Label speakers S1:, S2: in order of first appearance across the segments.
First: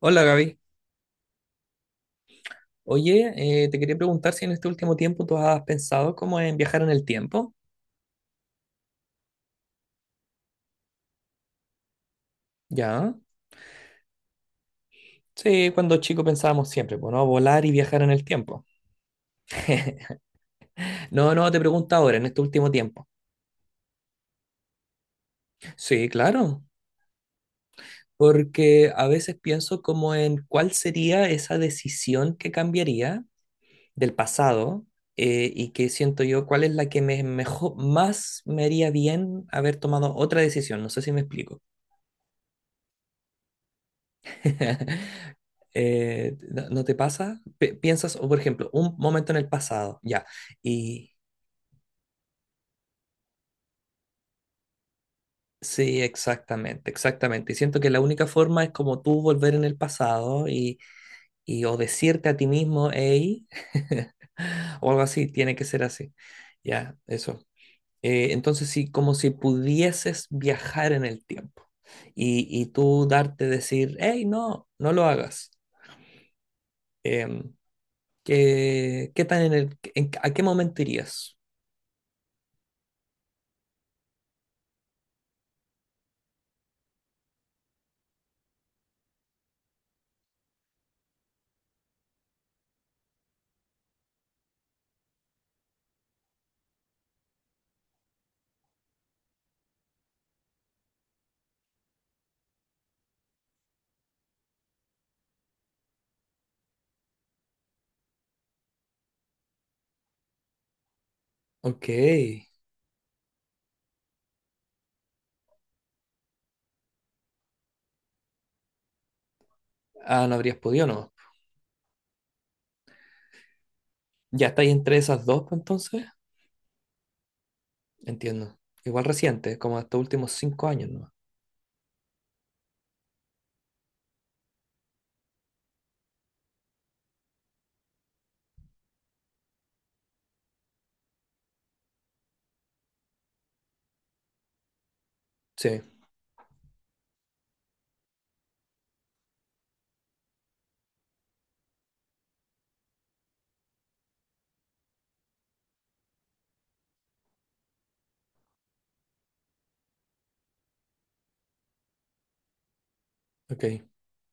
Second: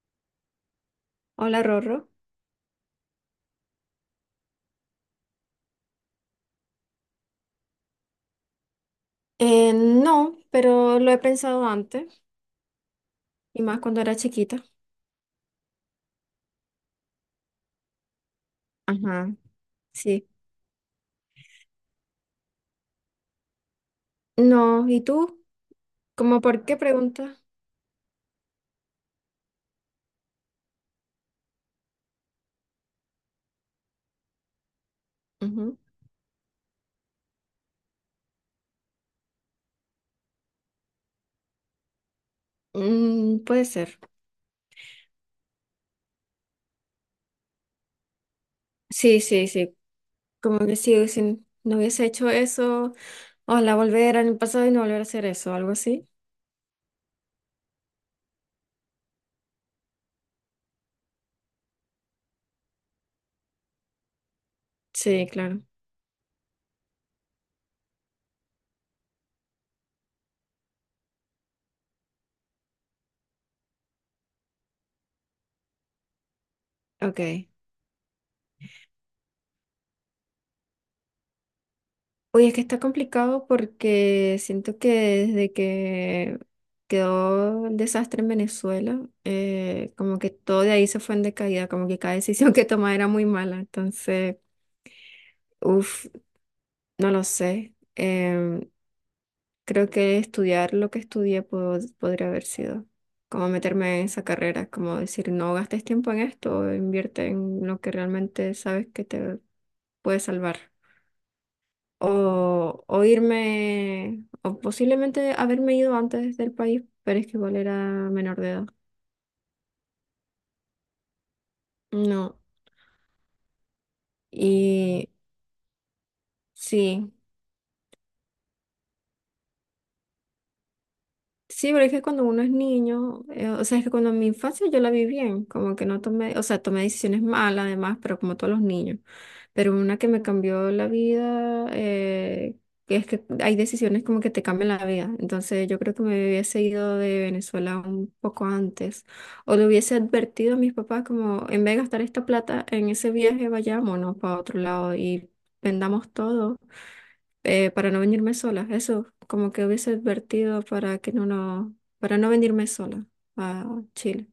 S1: Hola Gaby.
S2: Hola, Rorro.
S1: Oye, te quería preguntar si en este último tiempo tú has pensado como en viajar en el tiempo.
S2: No, pero lo he pensado antes,
S1: ¿Ya?
S2: y más cuando era chiquita.
S1: Sí, cuando chico pensábamos siempre, pues, ¿no? Volar y viajar en el tiempo.
S2: Ajá, sí.
S1: No, no, te pregunto ahora, en este último tiempo.
S2: No, ¿y tú?
S1: Sí,
S2: ¿Cómo
S1: claro.
S2: por qué pregunta?
S1: Porque a veces pienso como en cuál sería esa decisión que cambiaría del pasado y
S2: Ujú.
S1: que siento yo cuál es la que me mejor, más me haría bien haber tomado otra decisión. No sé si me explico.
S2: Mm, puede ser.
S1: ¿No, no te pasa? Piensas, o, por ejemplo, un
S2: Sí,
S1: momento en el
S2: sí, sí.
S1: pasado, ya.
S2: Como que sí,
S1: Y
S2: si no hubiese hecho eso, ojalá volver al pasado y no volver a hacer eso, algo
S1: sí,
S2: así.
S1: exactamente, exactamente. Y siento que la única forma es como tú volver en el pasado y o decirte a ti mismo, hey, o algo así,
S2: Sí,
S1: tiene
S2: claro.
S1: que ser así. Ya, eso. Entonces, sí, como si pudieses viajar en el tiempo y tú darte decir, hey, no, no lo hagas.
S2: Ok.
S1: em, qué tan en a qué momento irías?
S2: Oye, es que está complicado porque siento que desde que quedó el desastre en Venezuela, como que todo de ahí se fue en decaída, como que cada decisión que tomaba era muy mala. Entonces, uff, no lo sé. Creo que estudiar lo que estudié podría haber sido como meterme en esa carrera, como decir, no gastes tiempo en esto, invierte en lo que realmente sabes que te puede salvar.
S1: Ok.
S2: O irme, o posiblemente haberme ido antes del país, pero es que igual era menor de edad.
S1: Ah, no habrías podido, no.
S2: No,
S1: ¿Ya estáis entre
S2: y
S1: esas dos, pues, entonces?
S2: sí.
S1: Entiendo. Igual reciente, como estos últimos 5 años, ¿no?
S2: Sí, pero es que cuando uno es niño, o sea, es que cuando en mi infancia yo la vi bien, como que no tomé, o sea, tomé decisiones malas además, pero como todos los niños. Pero una que me cambió la vida, que es que hay decisiones como que te cambian la vida. Entonces yo
S1: Sí,
S2: creo que me hubiese ido de Venezuela un poco antes, o le hubiese advertido a mis papás como, en vez de gastar esta plata en ese viaje, vayámonos para otro lado y vendamos todo, para no venirme sola. Eso, como que hubiese advertido para que no, no, para no venirme sola
S1: ok,
S2: a Chile.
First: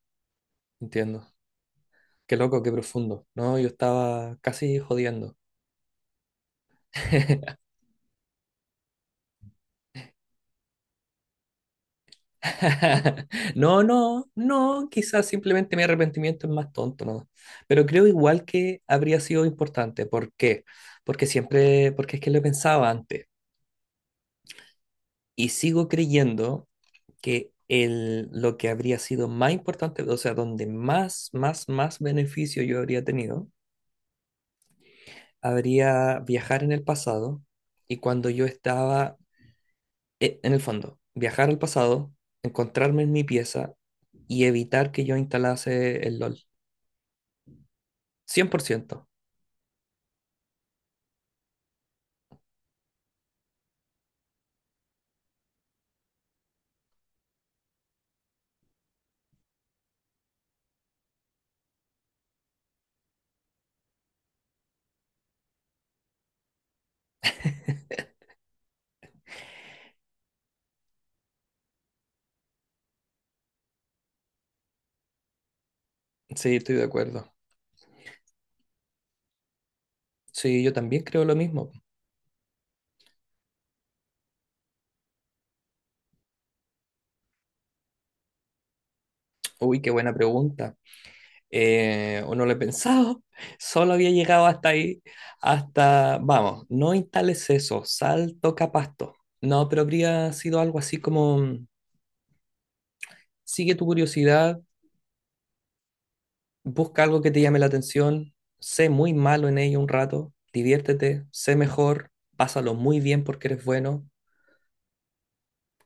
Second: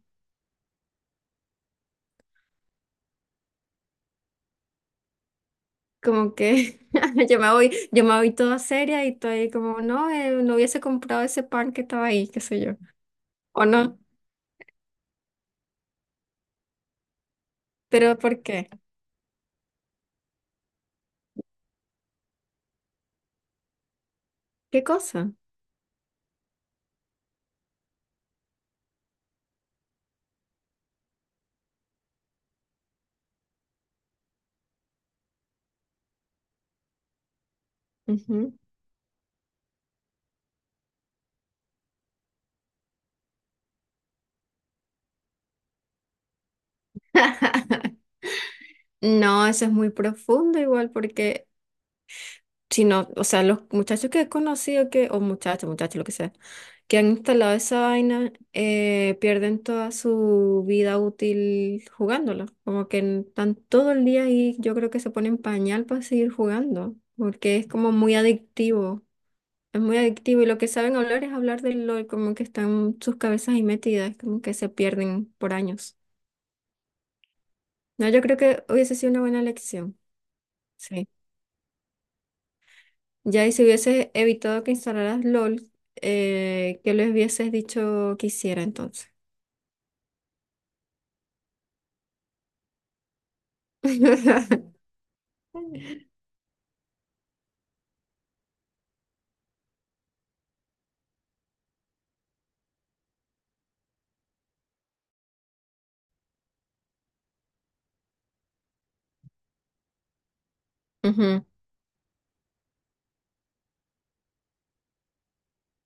S1: entiendo. Qué loco, qué profundo. No, yo estaba casi jodiendo.
S2: Como que yo me voy toda seria y estoy como, no, no hubiese comprado ese pan que estaba ahí, qué sé yo. O
S1: No,
S2: no,
S1: no, no, quizás simplemente mi arrepentimiento es más tonto, ¿no? Pero creo
S2: pero ¿por
S1: igual
S2: qué?
S1: que habría sido importante. ¿Por qué? Porque siempre, porque es que lo pensaba antes.
S2: ¿Qué cosa?
S1: Y sigo creyendo que lo que habría sido más importante, o sea, donde más beneficio yo habría tenido, habría viajar en el pasado y cuando yo
S2: Ujú.
S1: estaba, en el fondo, viajar al pasado, encontrarme en mi pieza y evitar que yo instalase el LOL. 100%.
S2: No, eso es muy profundo igual porque sino, o sea, los muchachos que he conocido que, o muchachos, muchachos, lo que sea, que han instalado esa vaina, pierden toda su vida útil jugándola. Como que están todo el día ahí, yo creo que se ponen pañal para seguir jugando, porque es como muy adictivo. Es muy adictivo y lo que saben hablar es hablar de lo como que están sus cabezas ahí metidas, como que se pierden por años.
S1: Sí, estoy de acuerdo.
S2: No, yo creo que hubiese sido una buena lección.
S1: Sí, yo también
S2: Sí.
S1: creo lo mismo.
S2: Ya, y si hubieses evitado que instalaras LOL, ¿qué les hubieses dicho que hiciera entonces?
S1: Uy, qué buena pregunta. O no lo he pensado, solo había llegado hasta ahí, hasta, vamos, no instales eso, salto capasto. No, pero habría sido algo así como, sigue tu curiosidad, busca algo que te llame la atención, sé muy malo en ello un rato, diviértete,
S2: Ujú.
S1: sé mejor, pásalo muy bien porque eres bueno,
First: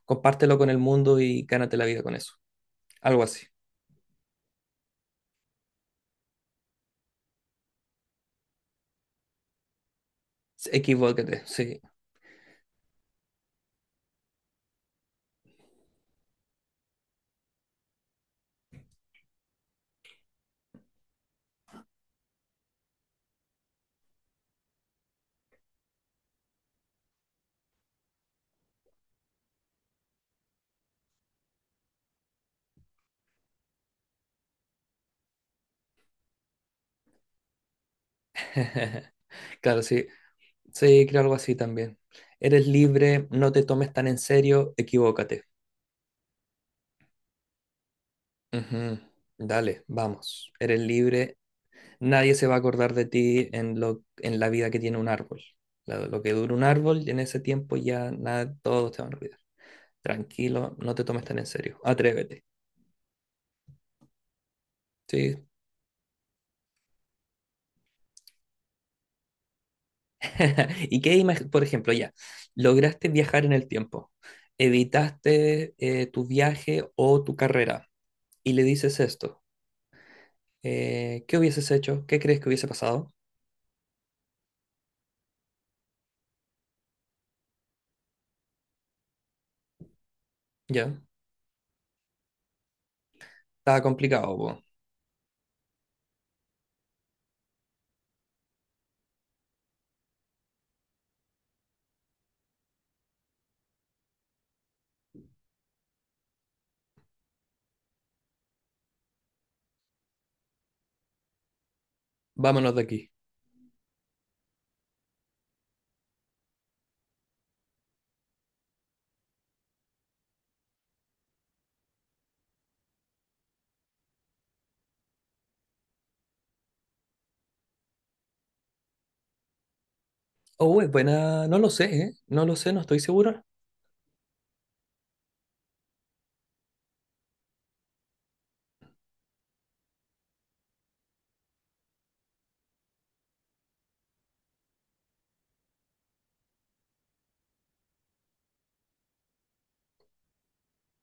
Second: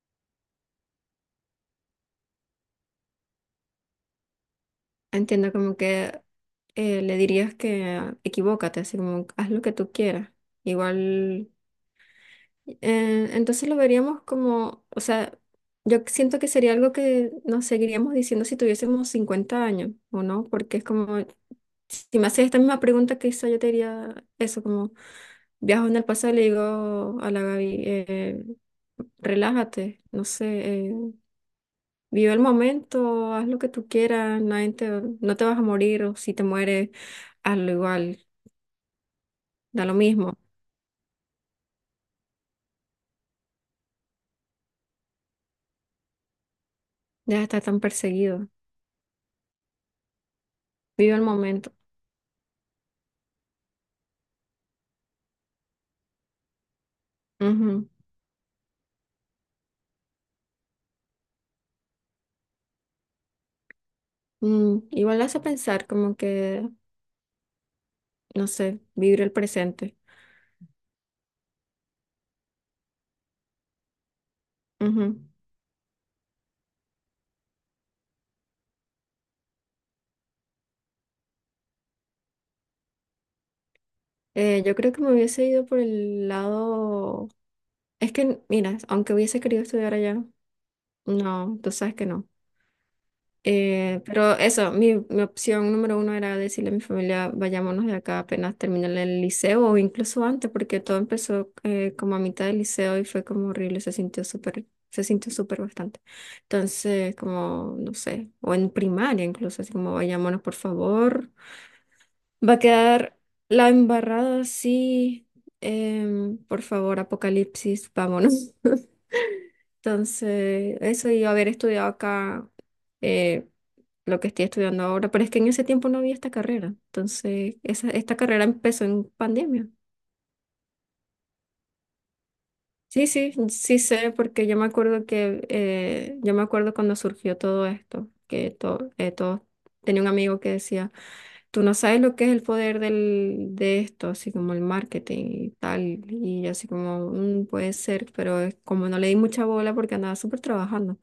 S1: compártelo con el mundo y gánate la vida con eso. Algo así.
S2: Entiendo como que le dirías que equivócate, así como haz lo que tú quieras.
S1: Equivóquete,
S2: Igual
S1: sí.
S2: Entonces lo veríamos como, o sea, yo siento que sería algo que nos seguiríamos diciendo si tuviésemos 50 años, ¿o no? Porque es como, si me haces esta misma pregunta que hizo, yo te diría eso, como viajo en el pasado y le digo a la Gaby, relájate, no sé, vive el momento, haz lo que tú quieras, nadie te- no te vas a morir, o si te mueres, hazlo igual,
S1: Claro,
S2: da lo
S1: sí.
S2: mismo,
S1: Sí, creo algo así también. Eres libre, no te tomes tan en serio, equivócate.
S2: deja de estar tan perseguido,
S1: Ujú. Dale, vamos. Eres
S2: vive el
S1: libre.
S2: momento.
S1: Nadie se va a acordar de ti en en la vida que tiene un árbol. Lo que dura un árbol, y en ese tiempo ya nada, todos te van a olvidar. Tranquilo, no te tomes tan en serio. Atrévete.
S2: Mm, igual hace
S1: Sí.
S2: pensar como que, no sé, vivir el presente.
S1: ¿Y qué imagen, por ejemplo, ya, lograste viajar en el tiempo,
S2: Ujú.
S1: evitaste tu viaje o tu carrera y le dices esto? ¿Qué hubieses hecho? ¿Qué crees que hubiese pasado?
S2: Yo creo que me hubiese ido por el lado... Es que, mira, aunque hubiese querido estudiar allá,
S1: Ya,
S2: no, tú sabes que no.
S1: estaba
S2: Pero
S1: complicado, po.
S2: eso, mi opción número uno era decirle a mi familia, vayámonos de acá apenas termine el liceo o incluso antes, porque todo empezó como a mitad del liceo y fue como horrible, se sintió súper bastante. Entonces, como, no sé, o en primaria incluso, así como, vayámonos por favor. Va a
S1: Vámonos de aquí.
S2: quedar la embarrada así, por favor, apocalipsis, vámonos. Entonces, eso y haber estudiado acá eh, lo que estoy estudiando ahora, pero es que en ese tiempo no había esta carrera. Entonces, esta carrera empezó en pandemia.
S1: Oh, es buena, no lo sé, ¿eh? No lo sé, no estoy
S2: Sí, sí,
S1: seguro.
S2: sí sé, porque yo me acuerdo que, yo me acuerdo cuando surgió todo esto, que todo, tenía un amigo que decía, tú no sabes lo que es el poder de esto, así como el marketing y tal, y yo así como, "Mm, puede ser", pero es como no le di mucha bola porque andaba súper trabajando.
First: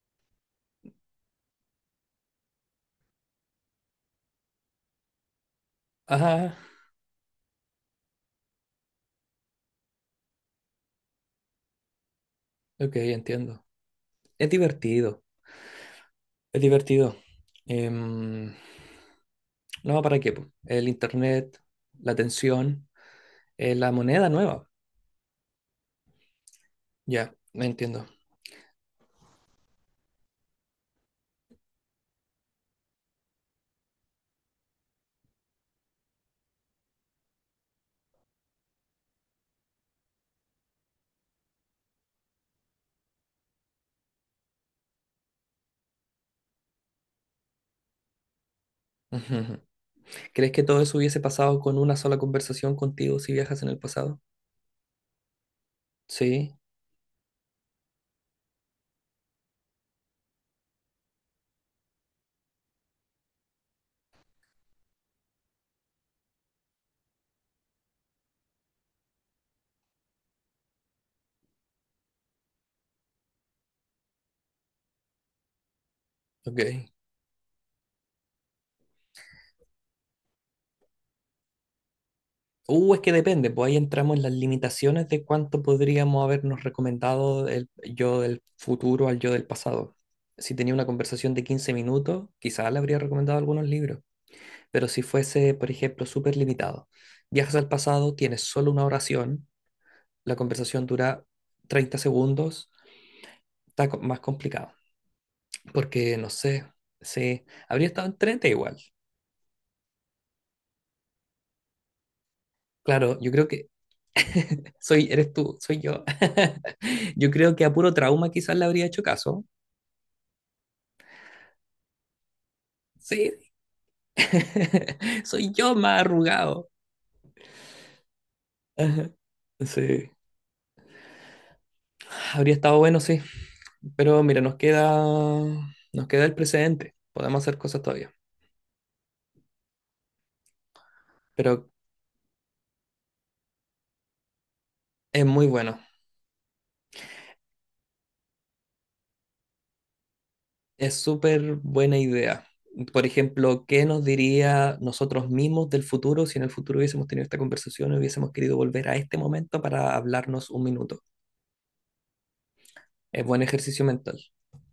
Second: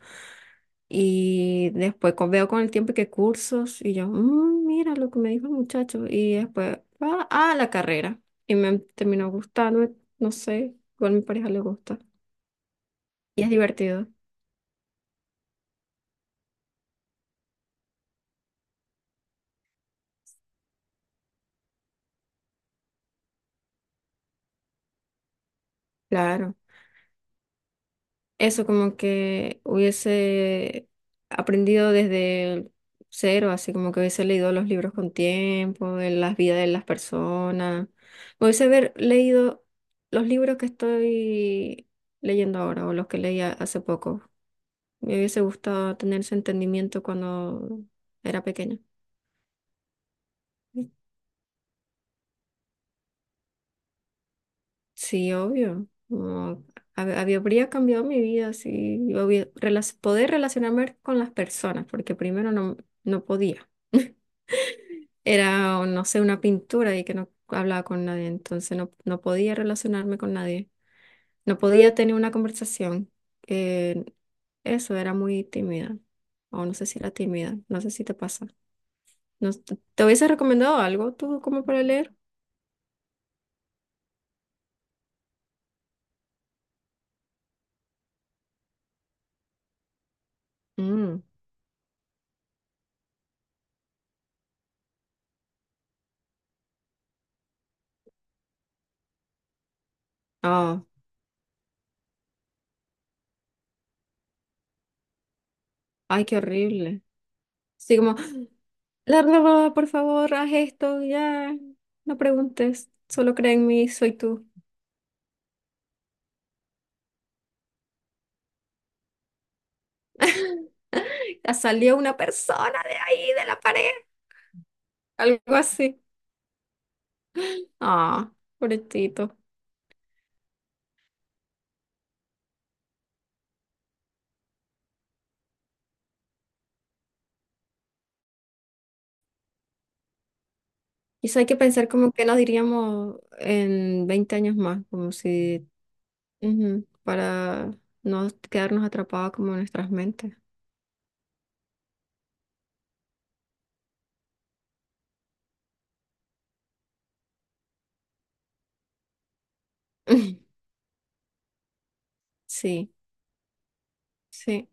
S2: Y después veo con el tiempo que cursos y yo, "Mm, mira lo que me dijo el muchacho". Y
S1: Ajá,
S2: después va a la carrera. Y me terminó gustando, no sé, igual a mi pareja le gusta.
S1: ok,
S2: Y es
S1: entiendo.
S2: divertido,
S1: Es divertido, es divertido. Em, no, ¿para qué, po? El internet, la tensión, la moneda nueva.
S2: claro.
S1: Ya, me entiendo.
S2: Eso como que hubiese aprendido desde el cero, así como que hubiese leído los libros con tiempo, de las vidas de las personas. Me hubiese haber leído los libros que estoy leyendo ahora o los que leía hace poco. Me hubiese gustado tener ese entendimiento cuando era pequeña.
S1: Ujú. ¿Crees que todo eso hubiese pasado con una sola conversación contigo si viajas en el pasado?
S2: Sí, obvio.
S1: Sí,
S2: No, habría cambiado mi vida si yo poder relacionarme con las personas, porque primero no, no podía. Era, o no sé, una pintura y que no hablaba con nadie, entonces no, no podía relacionarme con nadie. No podía tener una conversación. eh, Eso era muy tímida. O no sé
S1: ok.
S2: si era tímida, no sé si te pasa. No, ¿te hubiese recomendado algo tú como para leer?
S1: Es que depende, pues ahí entramos en las limitaciones de cuánto podríamos habernos recomendado el yo del futuro al yo del pasado. Si tenía una
S2: Mm.
S1: conversación de 15 minutos, quizás le habría recomendado algunos libros, pero si fuese, por ejemplo, súper limitado, viajas al pasado, tienes solo una oración, la
S2: Oh,
S1: conversación dura 30 segundos, está más complicado, porque
S2: ay,
S1: no
S2: qué
S1: sé,
S2: horrible.
S1: sí, habría
S2: Sí,
S1: estado
S2: como,
S1: en igual.
S2: larga, va, por favor, haz esto, ya. No preguntes,
S1: Claro, yo
S2: solo
S1: creo
S2: cree en
S1: que
S2: mí, soy tú.
S1: soy, eres tú, soy yo. Yo creo que a puro trauma quizás le habría hecho caso.
S2: Ya salió una persona de
S1: Sí,
S2: ahí, de la pared. Algo
S1: soy yo
S2: así.
S1: más arrugado.
S2: Ah,
S1: Ajá.
S2: pobrecito.
S1: Sí, habría estado bueno, sí. Pero mira, nos queda el precedente. Podemos hacer cosas todavía.
S2: Quizá hay que
S1: Pero
S2: pensar como que nos diríamos en 20 años más, como
S1: es muy
S2: si,
S1: bueno.
S2: ujú, para no quedarnos atrapados como en nuestras mentes.
S1: Es súper buena idea. Por ejemplo, ¿qué nos diría nosotros mismos del futuro si en el futuro hubiésemos tenido esta conversación y hubiésemos querido volver a este momento para hablarnos un minuto?
S2: Sí,
S1: Es buen ejercicio mental.
S2: sí.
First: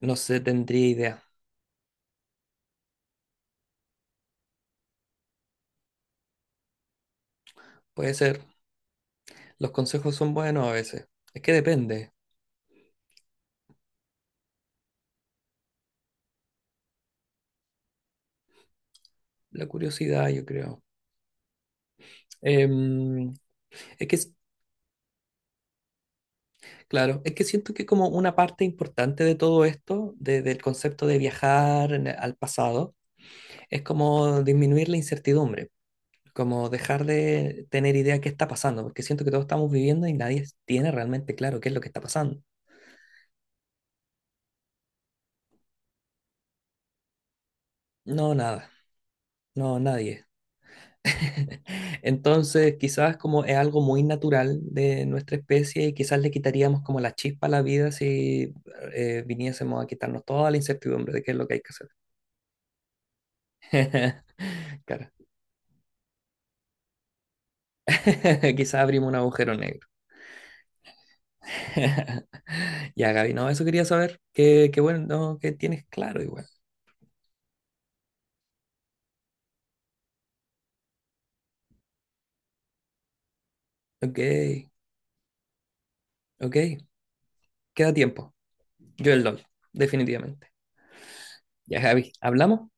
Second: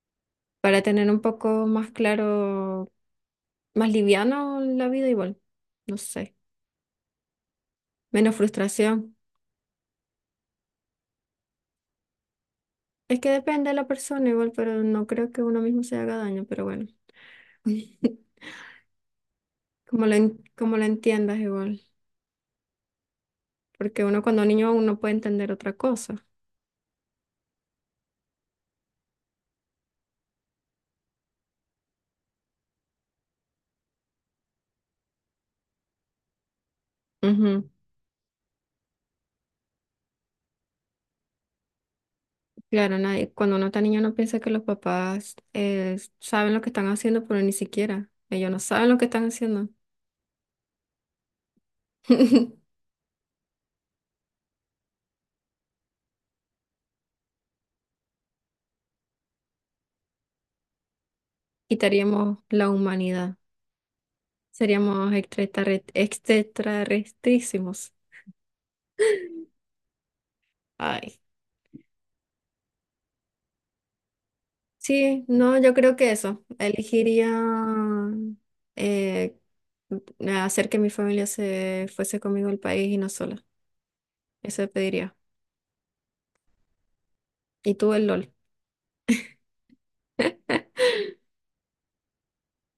S1: No sé,
S2: Para
S1: tendría
S2: tener un
S1: idea.
S2: poco más claro, más liviano la vida igual. No sé.
S1: Puede
S2: Menos
S1: ser.
S2: frustración.
S1: Los consejos son buenos a veces. Es que depende.
S2: Es que depende de la persona igual, pero no creo que uno mismo se haga daño, pero bueno.
S1: La
S2: Como lo,
S1: curiosidad, yo
S2: como
S1: creo.
S2: lo entiendas igual.
S1: Em,
S2: Porque
S1: es que,
S2: uno
S1: es-
S2: cuando niño aún no puede entender otra cosa.
S1: claro, es que siento que como una parte importante de todo esto, del concepto de viajar al pasado, es como disminuir la incertidumbre, como dejar de
S2: Ujú.
S1: tener idea de qué está pasando, porque siento que todos estamos viviendo y nadie tiene realmente claro qué es lo que está pasando.
S2: Claro, nadie, cuando uno está niño no piensa que los papás saben lo que están haciendo, pero ni siquiera.
S1: No,
S2: Ellos no
S1: nada.
S2: saben lo que están haciendo.
S1: No, nadie. Entonces, quizás como es algo muy natural de nuestra especie y quizás le quitaríamos como la chispa a la vida si viniésemos a quitarnos toda la incertidumbre de qué es lo que hay que hacer.
S2: Quitaríamos la humanidad.
S1: Claro.
S2: Seríamos extraterrestrísimos.
S1: Quizás abrimos un agujero negro.
S2: Ay.
S1: Ya, Gaby, no, eso quería saber. Qué, qué bueno,
S2: Sí,
S1: no, que
S2: no, yo
S1: tienes
S2: creo que
S1: claro
S2: eso.
S1: igual.
S2: Elegiría eh, hacer que mi familia se fuese conmigo al país y no sola.
S1: Ok,
S2: Eso pediría.
S1: ok,
S2: Y
S1: queda
S2: tú el LOL.
S1: tiempo. Yo el LOL, definitivamente. Ya, Gaby, hablamos.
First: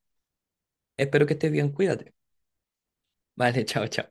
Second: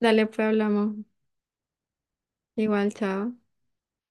S2: Dale, pues hablamos.
S1: Espero que estés bien, cuídate.
S2: Igual, chao.
S1: Vale, chao, chao.